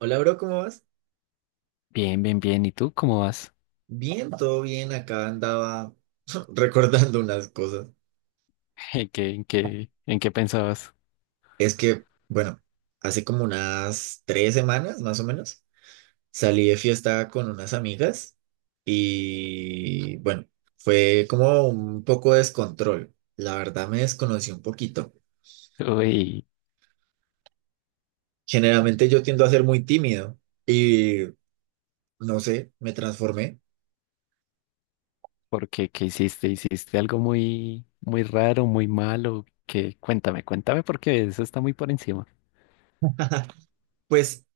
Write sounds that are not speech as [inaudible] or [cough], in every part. Hola, bro, ¿cómo vas? Bien, bien, bien. ¿Y tú cómo vas? Bien, todo bien. Acá andaba [laughs] recordando unas cosas. [laughs] ¿En qué pensabas? Es que, bueno, hace como unas tres semanas, más o menos, salí de fiesta con unas amigas y, bueno, fue como un poco de descontrol. La verdad me desconocí un poquito. Uy, Generalmente yo tiendo a ser muy tímido y, no sé, me transformé. ¿por qué? ¿Qué hiciste? ¿Hiciste algo muy, muy raro, muy malo? ¿Qué? Cuéntame, cuéntame porque eso está muy por encima. Pues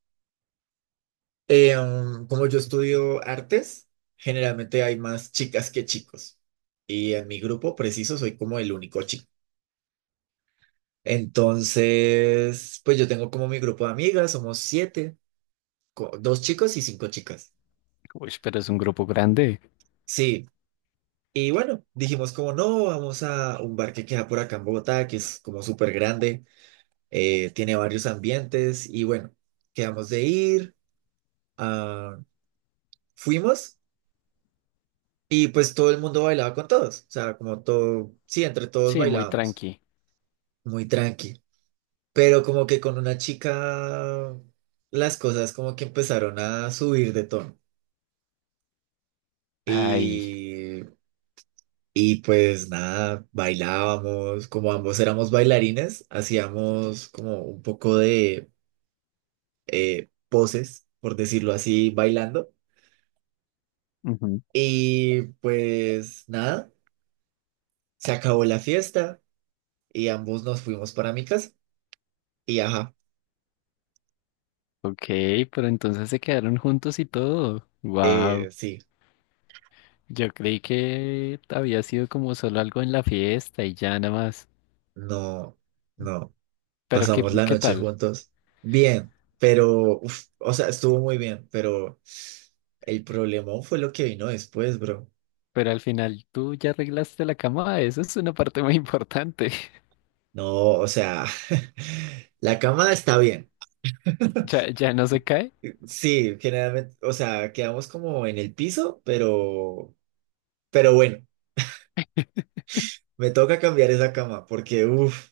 Como yo estudio artes, generalmente hay más chicas que chicos. Y en mi grupo preciso soy como el único chico. Entonces, pues yo tengo como mi grupo de amigas, somos siete, dos chicos y cinco chicas. Uy, pero es un grupo grande. Sí, y bueno, dijimos como no, vamos a un bar que queda por acá en Bogotá, que es como súper grande, tiene varios ambientes y bueno, quedamos de ir, ah, fuimos. Y pues todo el mundo bailaba con todos, o sea, como todo, sí, entre todos Sí, muy bailábamos, tranqui. muy tranqui, pero como que con una chica las cosas como que empezaron a subir de tono Ay, y, y pues nada, bailábamos, como ambos éramos bailarines, hacíamos como un poco de poses, por decirlo así, bailando ujú. y pues nada, se acabó la fiesta y ambos nos fuimos para mi casa. Y ajá, Ok, pero entonces se quedaron juntos y todo. Wow. sí, Yo creí que había sido como solo algo en la fiesta y ya nada más. no, no. Pero ¿qué, Pasamos la qué noche tal? juntos. Bien, pero, uf, o sea, estuvo muy bien, pero el problema fue lo que vino después, bro. Pero al final tú ya arreglaste la cama, eso es una parte muy importante. No, o sea, [laughs] la cama está bien. [laughs] ¿Ya no se cae? Sí, generalmente, o sea, quedamos como en el piso, pero bueno, me toca cambiar esa cama porque, uff,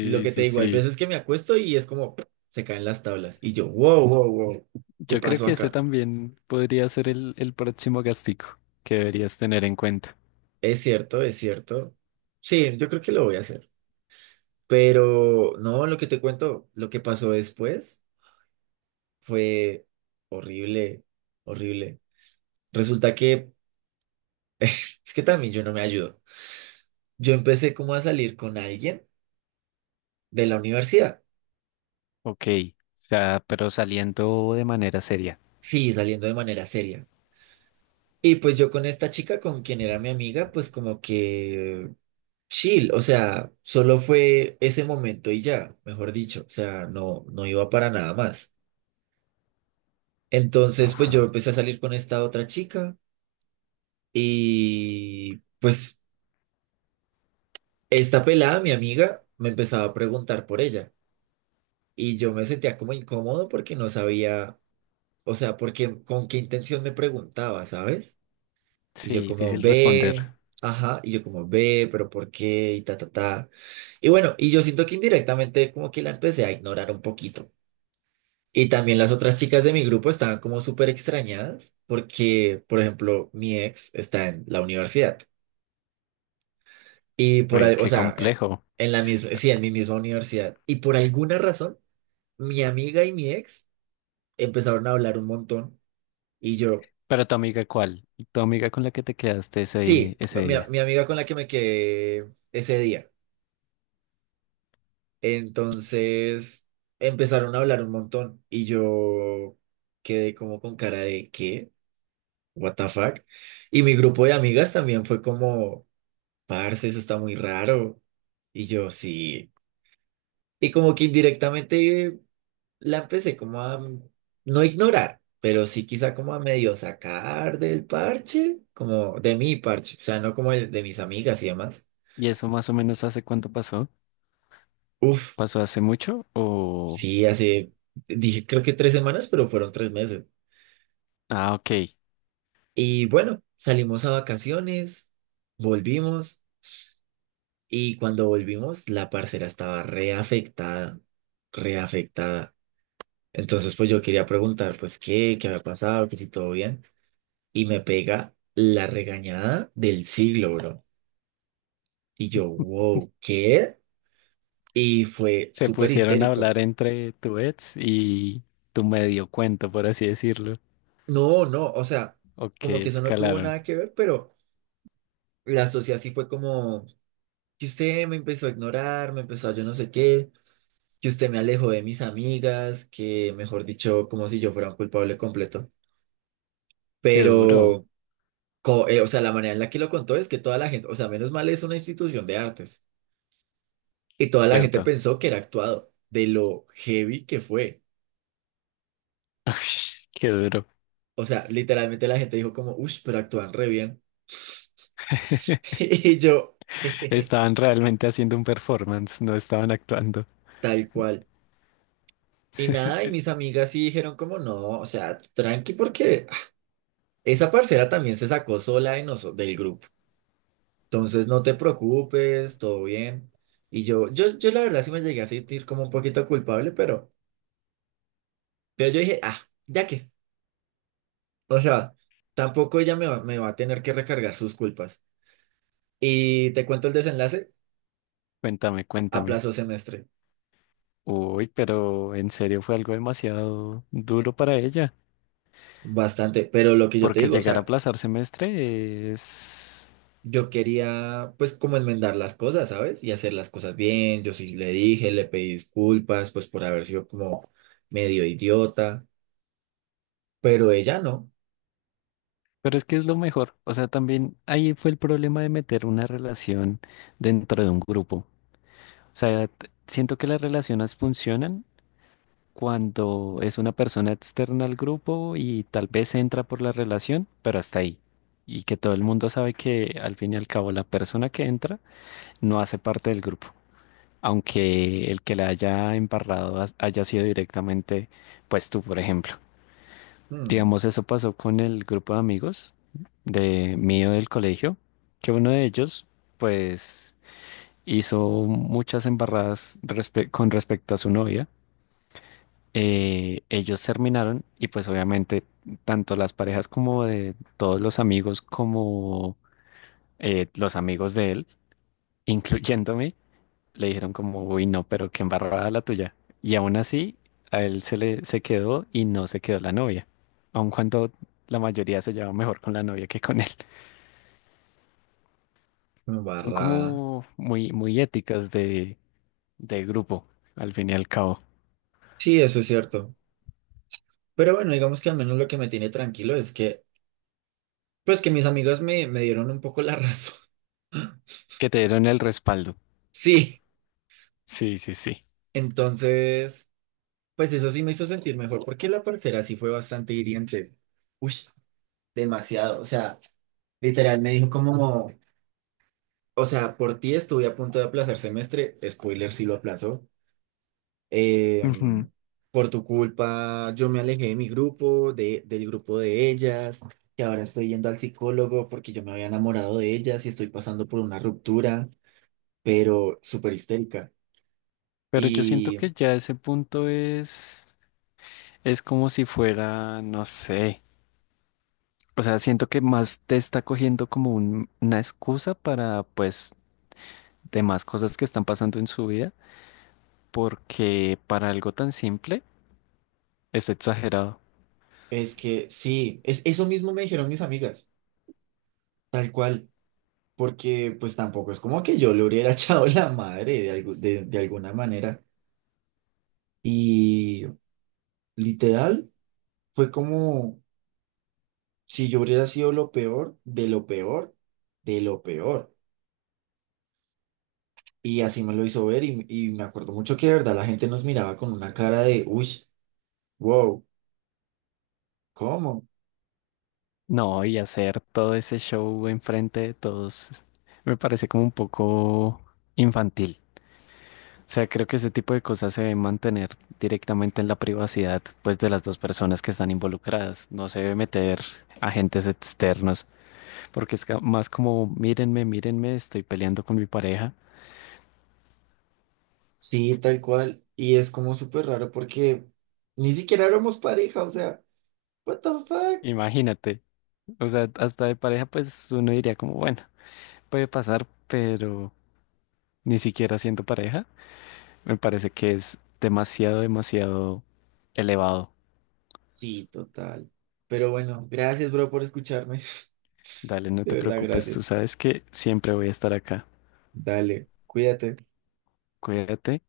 lo que te sí, digo, hay sí. veces que me acuesto y es como, [smacks lips] se caen las tablas y yo, wow, wow, wow, ¿qué Yo creo pasó que ese acá? también podría ser el próximo gastico que deberías tener en cuenta. Es cierto, es cierto. Sí, yo creo que lo voy a hacer. Pero no, lo que te cuento, lo que pasó después fue horrible, horrible. Resulta que es que también yo no me ayudo. Yo empecé como a salir con alguien de la universidad. Ok, o sea, pero saliendo de manera seria. Sí, saliendo de manera seria. Y pues yo con esta chica, con quien era mi amiga, pues como que chill, o sea, solo fue ese momento y ya, mejor dicho, o sea, no, no iba para nada más. Entonces, pues yo Ajá. empecé a salir con esta otra chica y pues esta pelada, mi amiga, me empezaba a preguntar por ella y yo me sentía como incómodo porque no sabía, o sea, porque con qué intención me preguntaba, ¿sabes? Y yo Sí, como difícil responder. ve, ajá, y yo como ve, pero ¿por qué? Y ta, ta, ta. Y bueno, y yo siento que indirectamente como que la empecé a ignorar un poquito. Y también las otras chicas de mi grupo estaban como súper extrañadas porque, por ejemplo, mi ex está en la universidad. Uy, O qué sea, complejo. en la misma, sí, en mi misma universidad. Y por alguna razón, mi amiga y mi ex empezaron a hablar un montón. Y yo, Pero tu amiga, ¿cuál? Tu amiga con la que te quedaste ese, sí, ese mi, día. mi amiga con la que me quedé ese día. Entonces, empezaron a hablar un montón. Y yo quedé como con cara de, ¿qué? What the fuck? Y mi grupo de amigas también fue como, parce, eso está muy raro. Y yo, sí. Y como que indirectamente la empecé como a no ignorar, pero sí quizá como a medio sacar del parche, como de mi parche, o sea, no como el de mis amigas y demás. ¿Y eso más o menos hace cuánto pasó? Uf, ¿Pasó hace mucho o...? sí, hace, dije creo que tres semanas, pero fueron tres meses. Ah, ok. Y bueno, salimos a vacaciones, volvimos y cuando volvimos la parcera estaba reafectada, reafectada. Entonces pues yo quería preguntar pues qué, qué había pasado, que si todo bien y me pega la regañada del siglo, bro. Y yo, wow, ¿qué? Y fue Se súper pusieron a histérico. hablar entre tu ex y tu medio cuento, por así decirlo. No, no, o sea, Ok, como que eso no tuvo escalaron. nada que ver, pero la sociedad sí fue como que usted me empezó a ignorar, me empezó a yo no sé qué, que usted me alejó de mis amigas, que mejor dicho, como si yo fuera un culpable completo. Qué duro, Pero, o sea, la manera en la que lo contó es que toda la gente, o sea, menos mal es una institución de artes, y toda la gente ¿cierto? pensó que era actuado, de lo heavy que fue. [laughs] Qué duro. O sea, literalmente la gente dijo como, uff, pero actúan re bien. [laughs] Y yo, [laughs] Estaban realmente haciendo un performance, no estaban actuando. tal cual. Y nada, y mis amigas sí dijeron como no, o sea, tranqui porque ah, esa parcera también se sacó sola de noso- del grupo. Entonces no te preocupes, todo bien. Y yo, yo la verdad sí me llegué a sentir como un poquito culpable, pero yo dije, ah, ya que, o sea, tampoco ella me va a tener que recargar sus culpas. Y te cuento el desenlace, Cuéntame, cuéntame. aplazó semestre, Uy, pero en serio fue algo demasiado duro para ella, bastante, pero lo que yo te porque digo, o llegar a sea, aplazar semestre es... yo quería, pues, como enmendar las cosas, ¿sabes? Y hacer las cosas bien. Yo sí le dije, le pedí disculpas, pues, por haber sido como medio idiota, pero ella no. Pero es que es lo mejor. O sea, también ahí fue el problema de meter una relación dentro de un grupo. O sea, siento que las relaciones funcionan cuando es una persona externa al grupo y tal vez entra por la relación, pero hasta ahí. Y que todo el mundo sabe que al fin y al cabo la persona que entra no hace parte del grupo, aunque el que la haya embarrado haya sido directamente, pues tú, por ejemplo. Mm, Digamos, eso pasó con el grupo de amigos de mío del colegio, que uno de ellos, pues, hizo muchas embarradas con respecto a su novia. Eh, ellos terminaron y pues obviamente tanto las parejas como de todos los amigos como los amigos de él, [laughs] incluyéndome, le dijeron como, uy, no, pero qué embarrada la tuya. Y aún así, a él se le se quedó y no se quedó la novia, aun cuando la mayoría se llevaba mejor con la novia que con él. [laughs] Son barrada. como muy, muy éticas de grupo, al fin y al cabo, Sí, eso es cierto. Pero bueno, digamos que al menos lo que me tiene tranquilo es que, pues, que mis amigos me dieron un poco la razón. [laughs] que te dieron el respaldo. Sí, Sí, sí, sí. entonces, pues eso sí me hizo sentir mejor, porque la parcera sí fue bastante hiriente. Uy, demasiado. O sea, literal me dijo como, o sea, por ti estuve a punto de aplazar semestre, spoiler sí lo aplazó. Eh, Ujú. por tu culpa yo me alejé de mi grupo, del grupo de ellas, que ahora estoy yendo al psicólogo porque yo me había enamorado de ellas y estoy pasando por una ruptura, pero súper histérica. Pero yo siento Y que ya ese es como si fuera, no sé, o sea, siento que más te está cogiendo como una excusa para, pues, demás cosas que están pasando en su vida, porque para algo tan simple es exagerado. es que sí, es, eso mismo me dijeron mis amigas, tal cual, porque pues tampoco es como que yo le hubiera [laughs] echado la madre de alguna manera. Y literal fue como... Si yo hubiera sido lo peor, de lo peor, de lo peor. Y así me lo hizo ver y me acuerdo mucho que de verdad la gente nos miraba con una cara de, uy, wow, ¿cómo? No, y hacer todo ese show enfrente de todos me parece como un poco infantil. O sea, creo que ese tipo de cosas se deben mantener directamente en la privacidad, pues, de las dos personas que están involucradas. No se debe meter agentes externos, porque es más como, mírenme, mírenme, estoy peleando con mi pareja. Sí, tal cual. Y es como súper raro porque ni siquiera éramos pareja, o sea, what the fuck. Imagínate. O sea, hasta de pareja, pues, uno diría como, bueno, puede pasar, pero ni siquiera siendo pareja, me parece que es demasiado, demasiado elevado. Sí, total. Pero bueno, gracias, bro, por escucharme. [laughs] Dale, no De te verdad, preocupes, tú gracias. sabes que siempre voy a estar acá. Dale, cuídate. Cuídate.